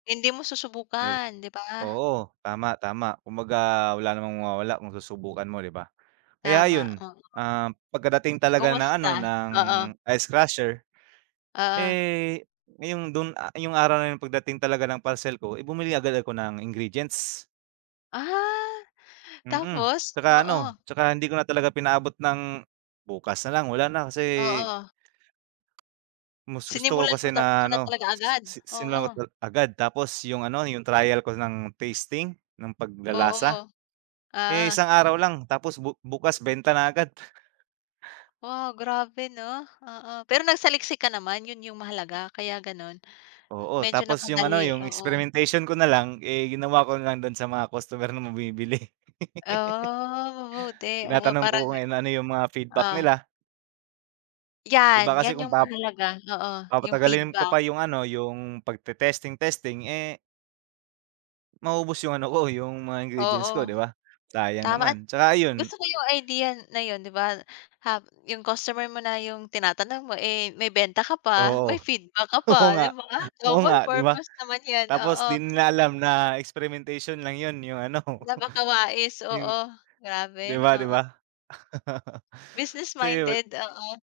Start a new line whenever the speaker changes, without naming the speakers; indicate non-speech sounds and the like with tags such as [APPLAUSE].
Hindi mo
New
susubukan, 'di ba?
Oo. Tama, tama kumbaga wala namang mawawala kung susubukan mo, 'di ba? Kaya
Tama,
ayun,
oo.
ah, pagkadating talaga ng, ano,
Kumusta?
ng
Oo.
ice crusher.
Oo.
Eh, ngayong do'n, ah, 'yong araw na 'yon pagdating talaga ng parcel ko, eh, bumili agad ako ng ingredients.
Ah,
Mm,
tapos?
'tsaka, ano,
Oo.
'tsaka hindi ko na talaga pinaabot ng bukas na lang, wala na kasi
Oo.
mas gusto ko
Sinimulan mo
kasi
na ta mo
na,
na
ano,
talaga
s
agad,
s si simulan
oo.
ko tal agad. Tapos 'yong, ano, 'yong trial ko ng tasting ng
Oo.
paglalasa, eh,
Oo.
isang araw lang, tapos bu bukas benta na agad. [CHUCKLES]
Wow, grabe, 'no? Oo, pero nagsaliksik ka naman 'yon 'yong mahalaga. Kaya gano'n,
Oo,
medyo
tapos 'yong, ano,
napadali,
'yong
oo.
experimentation ko nalang, eh, ginawa ko na lang do'n sa mga customer na bumibili. [LAUGHS]
Oh, mabuti, oo,
Tinatanong ko
parang,
kung ena ano 'yong mga feedback
ah oh.
nila. 'Di ba,
'Yan,
kasi
'yan
kung
'yong
pap
mahalaga, oo, 'yong
papatagalin ko
feedback.
pa 'yong, ano, 'yong pagte-testing testing, eh maubos 'yong ano ko, 'yong mga ingredients ko,
Oo.
'di ba? Sayang
Tama at
naman. 'Tsaka ayun
gusto ko 'yong idea na 'yon, 'di ba? Hab 'yong customer mo na 'yong tinatanong mo, eh, may benta ka pa
Oo.
may feedback ka
Oo
pa.
nga.
'Di ba,
Oo nga,
double
'di ba?
purpose naman 'yan,
Tapos di
oo.
nila alam na experimentation lang 'yon 'yong, ano,
Napakawais,
'yong
oo.
'di
Grabe,
ba, 'di
oo.
ba? [CHUCKLES] So 'yon
Business-minded, oo.